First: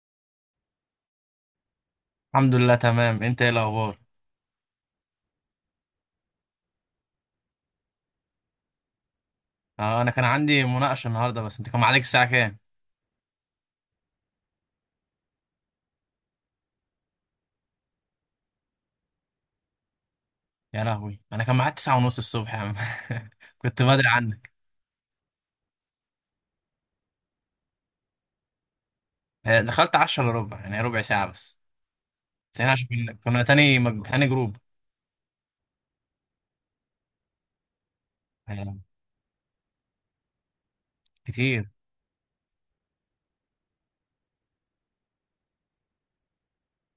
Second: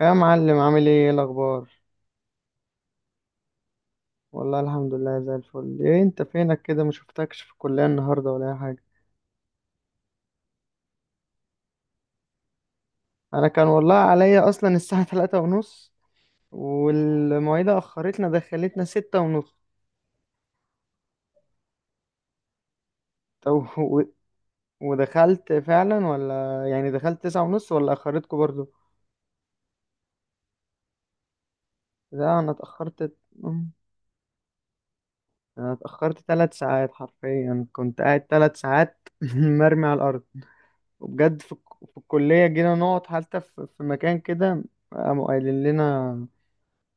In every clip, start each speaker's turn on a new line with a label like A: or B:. A: يا معلم، عامل ايه؟ إيه الاخبار؟
B: الحمد لله تمام، انت ايه الاخبار؟
A: والله الحمد لله زي الفل. ايه انت فينك كده؟ ما شفتكش في الكلية النهاردة ولا اي حاجة.
B: اه، انا كان عندي مناقشه النهارده. بس انت كان معاك الساعه كام؟
A: انا كان والله عليا اصلا الساعة تلاتة ونص، والمواعيد اخرتنا دخلتنا ستة ونص.
B: يا لهوي، انا كان معاك تسعة ونص الصبح يا عم
A: طب
B: كنت
A: و-
B: بدري عنك.
A: ودخلت فعلا ولا يعني، دخلت تسعة ونص ولا اخرتكم برضو؟
B: آه، دخلت عشرة الا ربع، يعني ربع ساعه بس.
A: لا انا
B: بس احنا عشان
A: اتأخرت.
B: كنا
A: أم،
B: تاني تاني جروب.
A: انا اتأخرت 3 ساعات، حرفيا كنت قاعد تلات
B: آه،
A: ساعات مرمي على الارض. وبجد
B: كتير.
A: في الكلية، جينا نقعد حتى في مكان كده، قاموا قايلين لنا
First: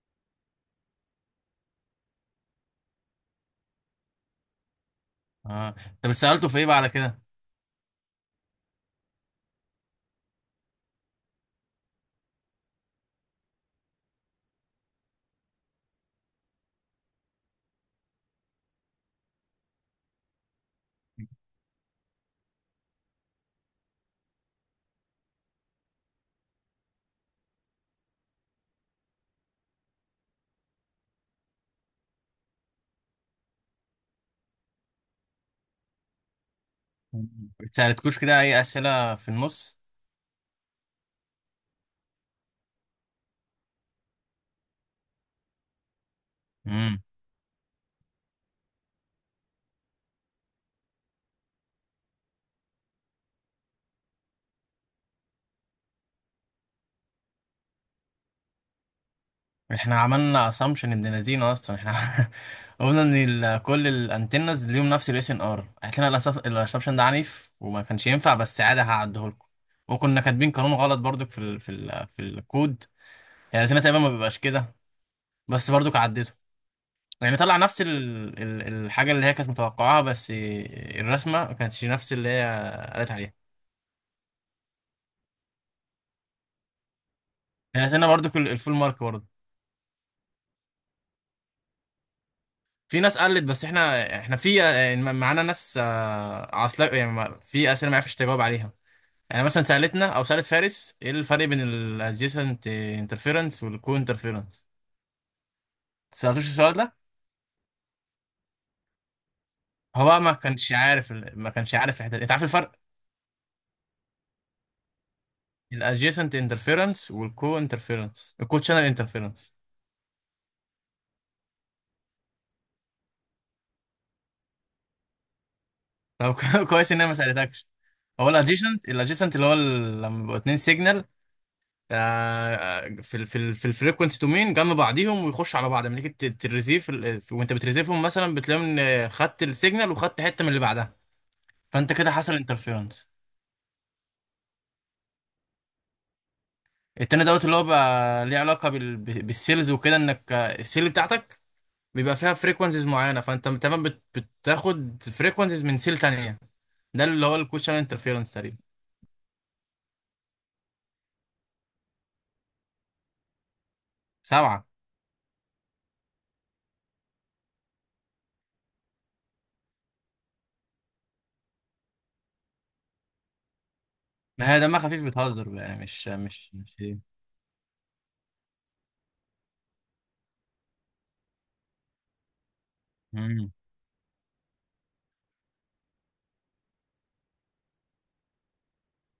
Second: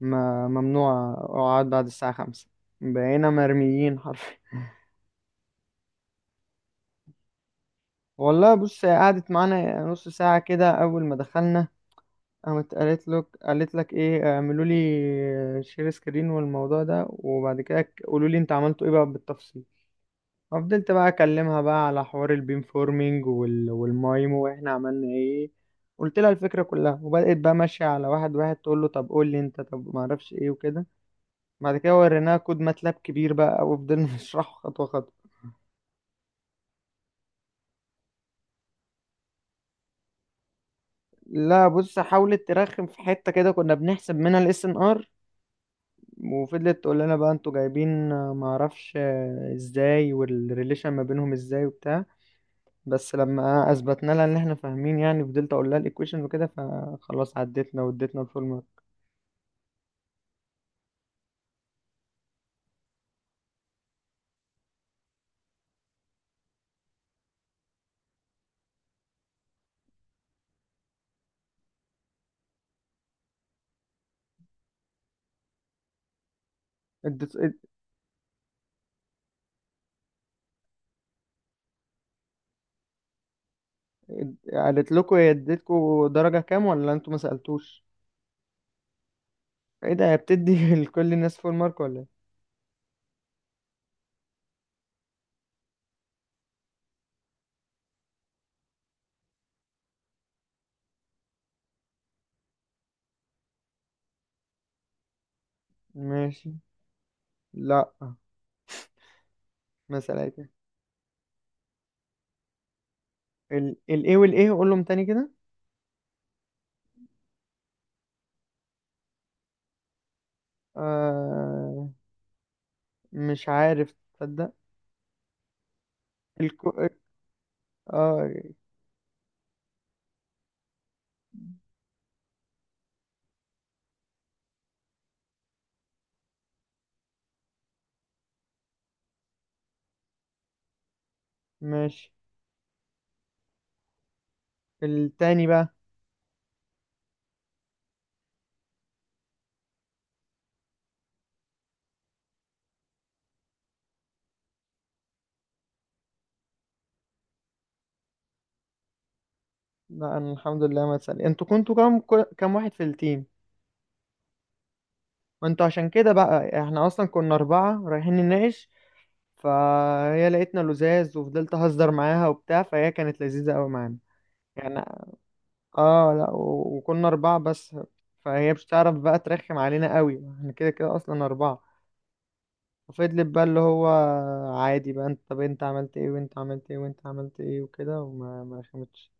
A: ما ممنوع اقعد بعد الساعة خمسة. بقينا مرميين حرفيا
B: اه، انت بتسالته في ايه بقى على كده؟
A: والله بص، هي قعدت معانا نص ساعة كده أول ما دخلنا. قامت قالت لك إيه؟ اعملوا لي شير سكرين والموضوع ده، وبعد كده قولوا لي أنت عملتوا إيه بقى بالتفصيل. ففضلت بقى اكلمها بقى على حوار البيم فورمينج والمايمو واحنا عملنا ايه، قلت لها الفكره كلها، وبدات بقى ماشيه على واحد واحد، تقول له طب قول لي انت، طب ما اعرفش ايه وكده. بعد كده وريناها كود ماتلاب كبير بقى، وفضلنا نشرحه خطوه خطوه.
B: مم. بتسالتكوش كده اي اسئله في النص؟
A: لا بص، حاولت ترخم في حته كده، كنا بنحسب منها الاس ان ار. وفضلت تقول لنا بقى انتوا جايبين ما اعرفش ازاي، والريليشن ما بينهم ازاي وبتاع. بس لما اثبتنا لها ان احنا فاهمين يعني، فضلت اقول لها الايكويشن وكده، فخلاص عدتنا واديتنا الفول مارك.
B: احنا عملنا اسامبشن ابن لذينه اصلا احنا قلنا ان كل الانتنز ليهم نفس الاس ان ار لنا. الاسامبشن ده عنيف وما كانش ينفع، بس عادي هعديه لكم. وكنا كاتبين قانون غلط برضك في ال في ال في الكود. يعني لاتينا تقريبا ما بيبقاش كده، بس برضك عدته.
A: اديت
B: يعني طلع
A: اد-
B: نفس ال الحاجه اللي هي كانت متوقعاها، بس الرسمه ما كانتش نفس اللي هي قالت عليها.
A: قالت لكم هي اديتكم درجة كام، ولا انتوا ما سألتوش؟
B: يعني لاتينا برضك الفول مارك برضه.
A: ايه ده؟ هي بتدي لكل الناس فول مارك ولا ايه؟
B: في ناس قلت، بس احنا احنا في يعني معانا ناس آه، عاصلة، يعني في اسئله ما عرفتش تجاوب عليها. يعني مثلا سالتنا او سالت فارس ايه الفرق بين الادجيسنت انترفيرنس والكو انترفيرنس. سالتوش
A: ماشي.
B: السؤال ده؟
A: لا ما
B: هو بقى ما
A: سألتش.
B: كانش عارف الحته دي. انت عارف الفرق؟
A: الايه والايه؟ قولهم تاني كده.
B: الادجيسنت انترفيرنس والكو انترفيرنس، الكو شانل انترفيرنس.
A: آه. مش عارف تصدق.
B: طب
A: الكو.
B: كويس ان انا ما سالتكش. هو
A: اه.
B: الادجيسنت، لما بيبقوا اتنين سيجنال آه، في ال في ال في الفريكونسي دومين جنب بعضيهم ويخشوا على بعض، لما تيجي تريزيف وانت بتريزيفهم، مثلا بتلاقي ان خدت السيجنال وخدت حته من اللي بعدها. فانت كده
A: ماشي.
B: حصل انترفيرنس.
A: التاني بقى.
B: التاني دوت اللي هو بقى ليه علاقه بالسيلز وكده، انك آه، السيل بتاعتك بيبقى فيها فريكونسيز معينه، فانت تمام بتاخد فريكونسيز من سيل تانيه. ده اللي هو الكوشن انترفيرنس تقريبا.
A: لا انا الحمد لله ما اتسأل. انتوا كنتوا كام؟ كام واحد في التيم؟
B: سبعه.
A: ما انتوا عشان كده بقى، احنا اصلا كنا اربعة رايحين نناقش، فهي لقيتنا لزاز، وفضلت اهزر معاها وبتاع، فهي كانت لذيذة قوي معانا.
B: ما هي
A: يعني،
B: دمها خفيف، بتهزر بقى، يعني مش
A: اه لا،
B: مش مش ايه.
A: وكنا اربعة بس، فهي مش تعرف بقى ترخم علينا قوي، احنا كده كده اصلا اربعة. ففضلت بقى
B: مم.
A: اللي هو عادي بقى، انت طب انت عملت ايه، وانت عملت ايه، وانت عملت ايه وكده، وما ما رخمتش.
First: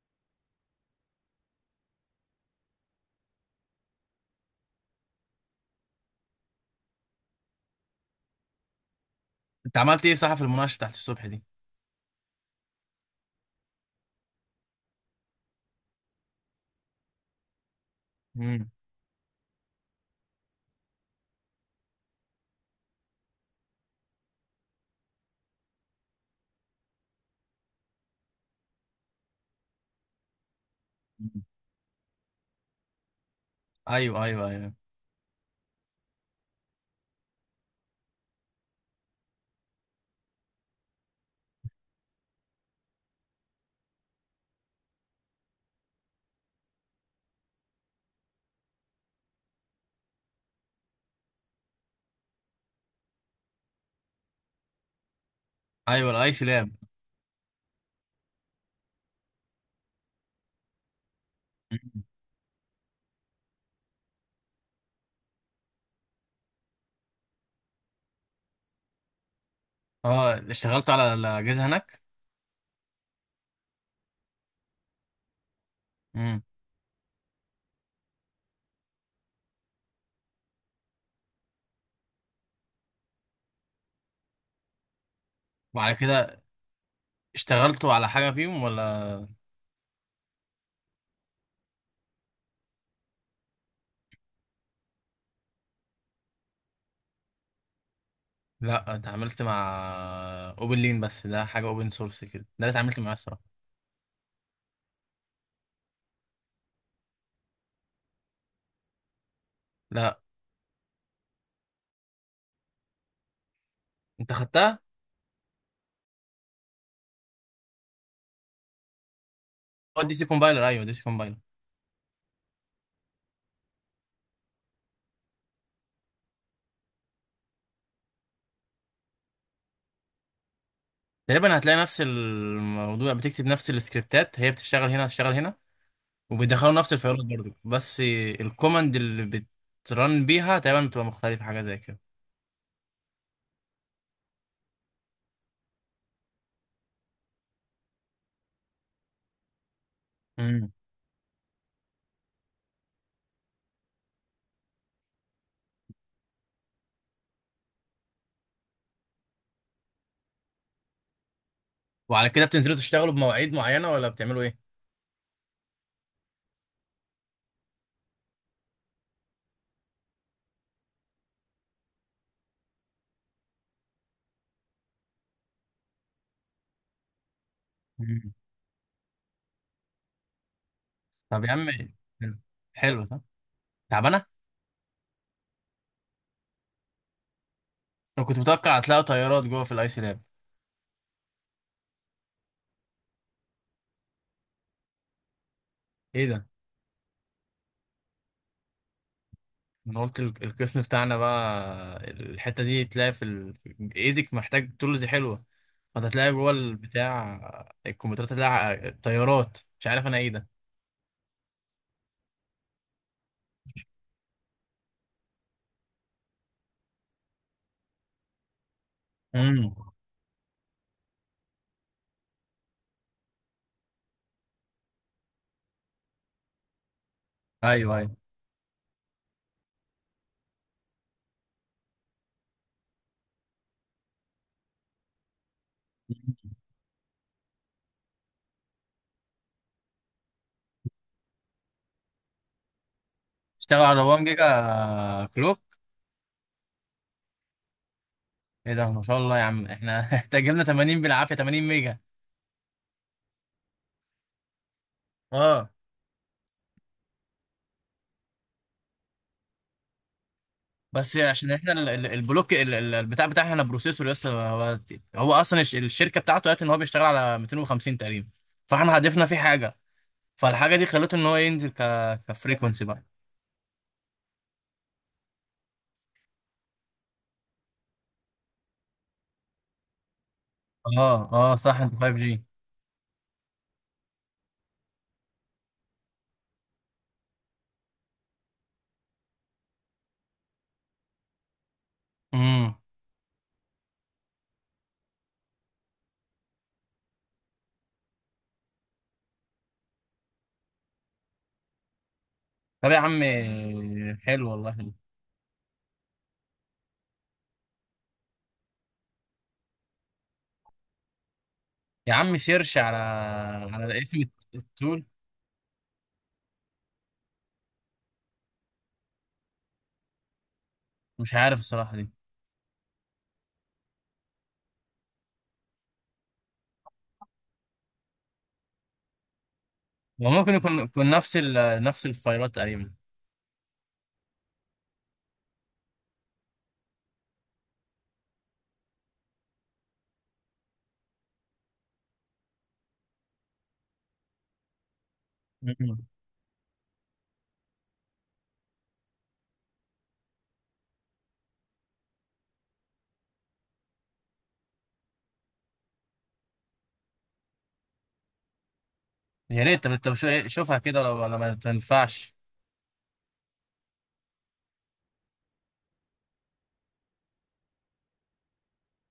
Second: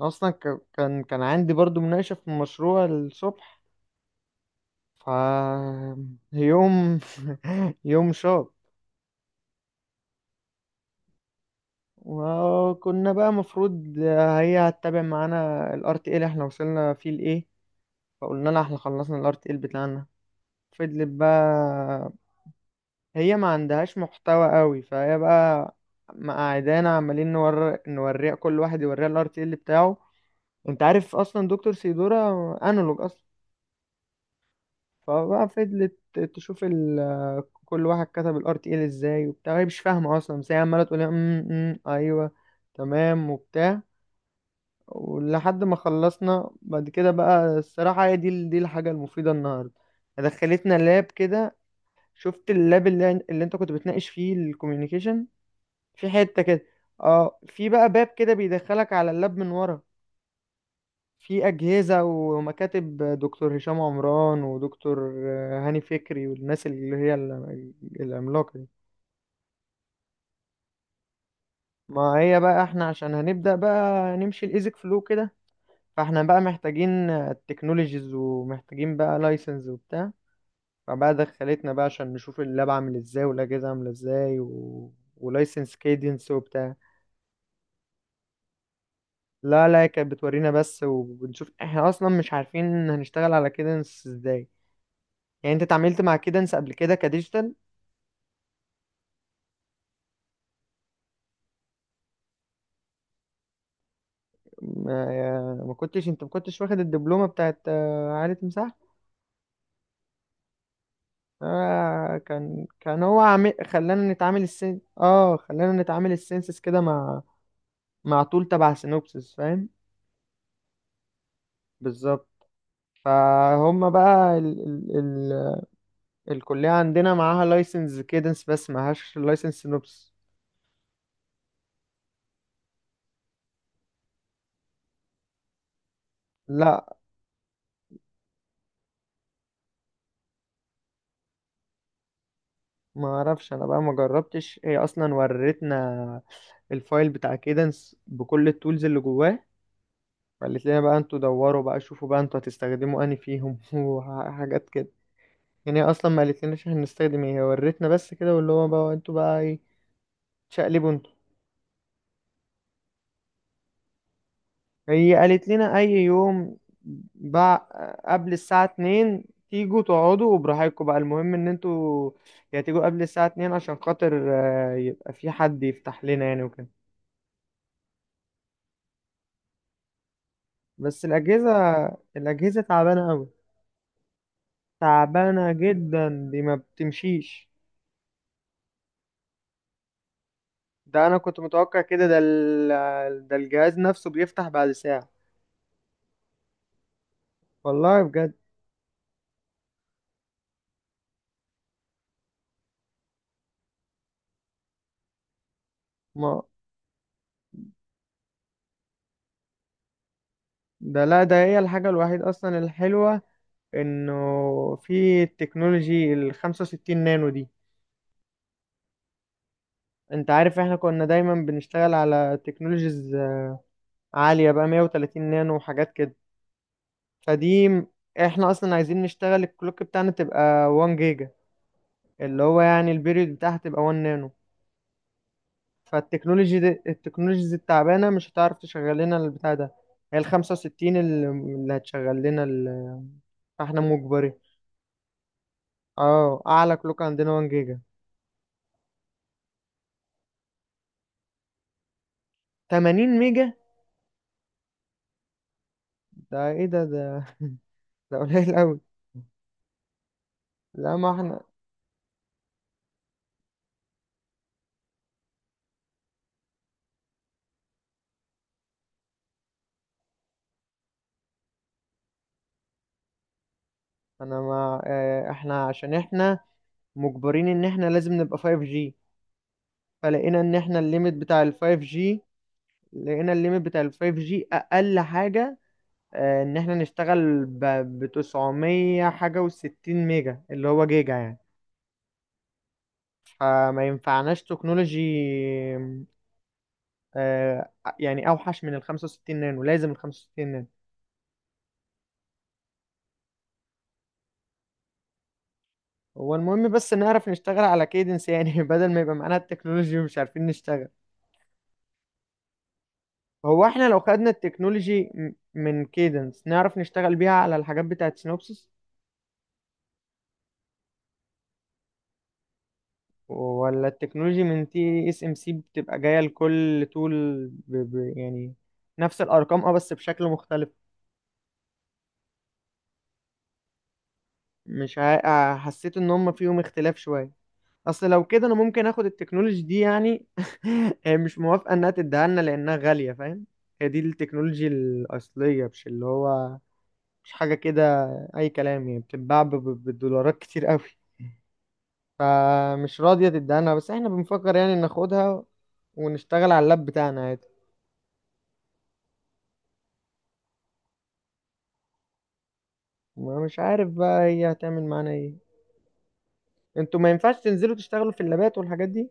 A: اصلا كان عندي برضو مناقشة في المشروع الصبح. ف يوم يوم شاط.
B: انت عملت ايه صح في المناقشه بتاعت الصبح دي؟
A: وكنا بقى مفروض هي هتتابع معانا ال RTA اللي احنا وصلنا فيه لإيه، فقلنا لها
B: مم.
A: احنا خلصنا ال RTA بتاعنا. فضلت بقى، هي ما عندهاش محتوى قوي، فهي بقى مقعدانا عمالين نوريها، كل واحد يوريها ال RTA بتاعه. انت عارف اصلا دكتور سيدورا انالوج اصلا.
B: ايوه ايوه ايوه.
A: فبقى فضلت تشوف كل واحد كتب ال RTA ازاي وبتاع، هي مش فاهمة اصلا، بس هي عمالة تقول لنا، "أم، أم، ايوه، تمام وبتاع". ولحد ما خلصنا بعد كده بقى، الصراحة هي دي الحاجة المفيدة النهاردة. دخلتنا لاب كده. شفت اللاب اللي انت كنت بتناقش فيه الكوميونيكيشن، في
B: ايوه
A: حتة
B: الايس
A: كده.
B: لاب.
A: اه في بقى باب كده بيدخلك على اللاب من ورا، في أجهزة ومكاتب دكتور هشام عمران ودكتور هاني فكري والناس اللي هي العملاقة دي.
B: اه اشتغلت على الاجهزه هناك.
A: ما هي بقى احنا عشان هنبدأ بقى نمشي الإيزك فلو كده، فاحنا بقى
B: امم.
A: محتاجين تكنولوجيز ومحتاجين بقى لايسنس وبتاع، فبقى دخلتنا بقى عشان نشوف اللاب عامل ازاي والاجهزه عامله ازاي ولايسنس
B: وعلى
A: كيدنس
B: كده
A: وبتاع.
B: اشتغلتوا على حاجه فيهم ولا؟
A: لا لا كانت بتورينا بس، وبنشوف احنا اصلا مش عارفين هنشتغل على كيدنس ازاي. يعني انت اتعاملت مع كيدنس قبل كده كديجيتال؟
B: لا، اتعاملت مع اوبن لين بس، ده حاجه اوبن سورس كده، ده اللي اتعاملت معاه الصراحه.
A: ما كنتش انت، ما كنتش واخد الدبلومه بتاعت عالة مساحه؟
B: لا.
A: آه كان هو عامل
B: انت خدتها؟
A: خلانا نتعامل السنسس كده مع، مع طول تبع سينوبسس، فاهم؟
B: اه دي سي كومبايلر، ايوه دي سي كومبايلر.
A: بالظبط. فهم بقى الكلية عندنا معاها لايسنس كيدنس بس معهاش لايسنس سينوبس.
B: تقريبا هتلاقي نفس الموضوع، بتكتب نفس السكريبتات، هي بتشتغل هنا بتشتغل هنا، وبيدخلوا
A: لا
B: نفس الفايلات برضه. بس الكوماند اللي بترن بيها تقريبا بتبقى مختلفه، حاجه زي كده.
A: ما اعرفش انا بقى، ما جربتش، هي اصلا ورتنا الفايل بتاع كيدنس بكل التولز اللي جواه، فقالت
B: امم.
A: لنا بقى انتوا دوروا بقى، شوفوا بقى انتوا هتستخدموا انهي فيهم وحاجات كده. يعني هي اصلا ما قالت لناش هنستخدم ايه، هي ورتنا بس كده، واللي هو بقى انتوا بقى ايه تشقلبوا انتوا.
B: وعلى كده بتنزلوا تشتغلوا بمواعيد معينه ولا بتعملوا ايه؟
A: هي قالت لنا اي يوم بع... قبل الساعة اتنين تيجوا تقعدوا وبراحتكم بقى، المهم ان انتوا يا تيجوا قبل الساعة اتنين عشان خاطر يبقى في حد يفتح لنا يعني وكده.
B: مم.
A: بس
B: طب
A: الأجهزة
B: يا عم. حلو.
A: الأجهزة
B: حلو
A: تعبانة
B: ده.
A: أوي،
B: تعبانه.
A: تعبانة جدا، دي ما بتمشيش.
B: انا كنت متوقع هتلاقي طيارات جوه في الايس لاب.
A: ده أنا كنت متوقع كده، ده الجهاز نفسه بيفتح بعد ساعة،
B: ايه ده.
A: والله بجد.
B: انا قلت القسم بتاعنا بقى الحته دي تلاقي في الايزك محتاج تولز حلوه، فهتلاقي
A: ما
B: جوه البتاع الكمبيوترات، هتلاقي الطيارات. مش عارف انا ايه ده.
A: ده، لا ده هي الحاجة الوحيدة أصلا الحلوة، انه في التكنولوجي ال 65 نانو دي.
B: امم.
A: انت عارف احنا كنا دايما بنشتغل على تكنولوجيز عالية بقى 130 نانو وحاجات كده، فدي
B: ايوه ايوه.
A: احنا اصلا عايزين نشتغل الكلوك بتاعنا تبقى 1 جيجا، اللي هو يعني البيريود بتاعها تبقى 1 نانو، فالتكنولوجي دي التكنولوجيز التعبانة مش هتعرف تشغل لنا البتاع ده. هي ال 65 اللي هتشغل لنا فاحنا
B: اشتغل على 1
A: مجبرين.
B: جيجا كلوك.
A: اه اعلى كلوك عندنا 1 جيجا.
B: ايه ده ما شاء الله يا عم؟ احنا احتاج لنا 80 بالعافيه، 80 ميجا.
A: 80 ميجا؟
B: اه
A: ده ايه ده ده قليل قوي. لا ما
B: بس
A: احنا،
B: عشان احنا البلوك البتاع بتاعنا احنا بروسيسور، يس هو هو اصلا الشركه بتاعته قالت ان هو بيشتغل على 250 تقريبا، فاحنا هدفنا فيه حاجه، فالحاجه دي خلته ان هو ينزل كفريكونسي بقى.
A: انا ما آه، احنا عشان احنا مجبرين ان احنا لازم نبقى 5G. فلقينا ان احنا
B: اه
A: الليميت بتاع
B: اه صح،
A: ال
B: انت 5
A: 5G
B: جي.
A: لقينا الليميت بتاع ال 5G اقل حاجة، ان احنا نشتغل ب 900 حاجة و60 ميجا اللي هو جيجا يعني.
B: امم.
A: فما ينفعناش تكنولوجي آه، يعني اوحش من ال 65 نانو، لازم ال 65 نانو.
B: طب يا عم، حلو والله.
A: هو المهم بس نعرف نشتغل على كيدنس يعني بدل ما يبقى معانا التكنولوجي ومش عارفين نشتغل.
B: يا عم سيرش على
A: هو احنا لو
B: على اسم
A: خدنا
B: التول.
A: التكنولوجي من كيدنس نعرف نشتغل بيها على الحاجات بتاعت سينوبسيس،
B: مش عارف الصراحه دي.
A: ولا التكنولوجي من تي اس ام سي بتبقى جاية لكل تول يعني نفس الارقام، اه بس بشكل
B: وممكن
A: مختلف.
B: يكون يكون نفس نفس الفايلات تقريبا.
A: مش ع... آه، حسيت ان هم فيهم اختلاف شوية. اصل لو كده انا ممكن اخد التكنولوجي دي يعني هي مش موافقة انها تديها لنا لانها غالية، فاهم، هي دي التكنولوجي الاصلية مش اللي
B: مم.
A: هو مش حاجة كده اي كلام، يعني بتتباع بالدولارات كتير قوي، فمش راضية تدهنها، بس احنا بنفكر يعني ناخدها ونشتغل على اللاب بتاعنا عادي.
B: يا ريت. طب طب شوفها كده، ولا ولا ما تنفعش؟
A: ما مش عارف بقى هي هتعمل معانا ايه. انتوا ما ينفعش تنزلوا تشتغلوا في اللابات والحاجات دي؟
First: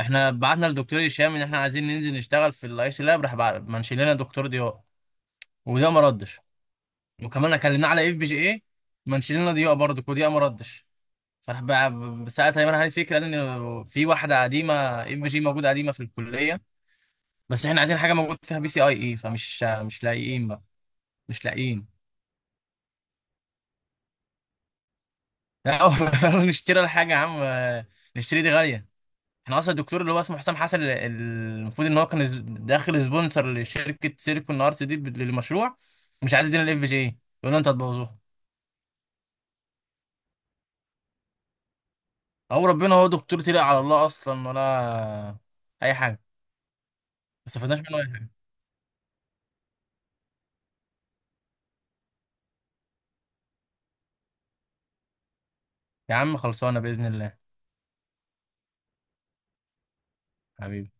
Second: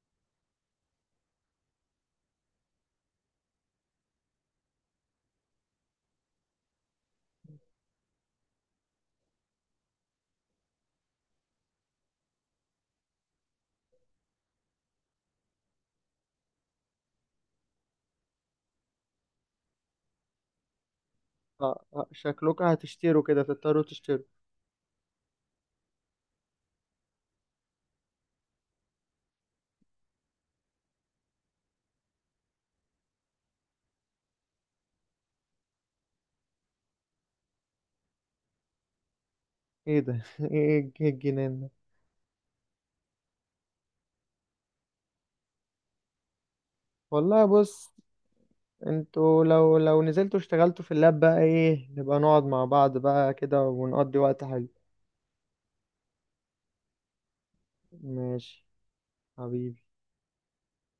B: احنا بعتنا لدكتور هشام ان احنا عايزين ننزل نشتغل في الاي سي لاب، راح منشي لنا دكتور ضياء، وده ما ردش. وكمان كلمناه على اف بي جي اي، منشي لنا ضياء برضه وضياء ما ردش. فراح ساعتها ايمن علي فكره ان في واحده قديمه اف بي جي موجوده قديمه في الكليه، بس احنا عايزين حاجه موجود فيها بي سي اي اي، فمش مش لاقيين بقى. مش
A: اه
B: لاقيين.
A: شكلكم هتشتروا كده، تضطروا تشتروا.
B: لا نشتري الحاجه يا عم، نشتري دي غاليه. احنا اصلا الدكتور اللي هو اسمه حسام حسن المفروض ان هو كان داخل سبونسر لشركه سيليكون ارتس دي للمشروع، مش عايز يدينا الاف جي اي، يقول لنا انت هتبوظوها.
A: ايه ده إيه الجنان ده؟
B: او ربنا. هو دكتور تلقى على الله اصلا ولا اي حاجه.
A: والله
B: ما استفدناش
A: بص،
B: منه اي حاجه.
A: انتوا لو نزلتوا اشتغلتوا في اللاب بقى ايه، نبقى نقعد مع بعض بقى كده ونقضي وقت حلو.
B: يا عم خلصانه باذن الله.
A: ماشي. حبيبي.
B: حبيبي.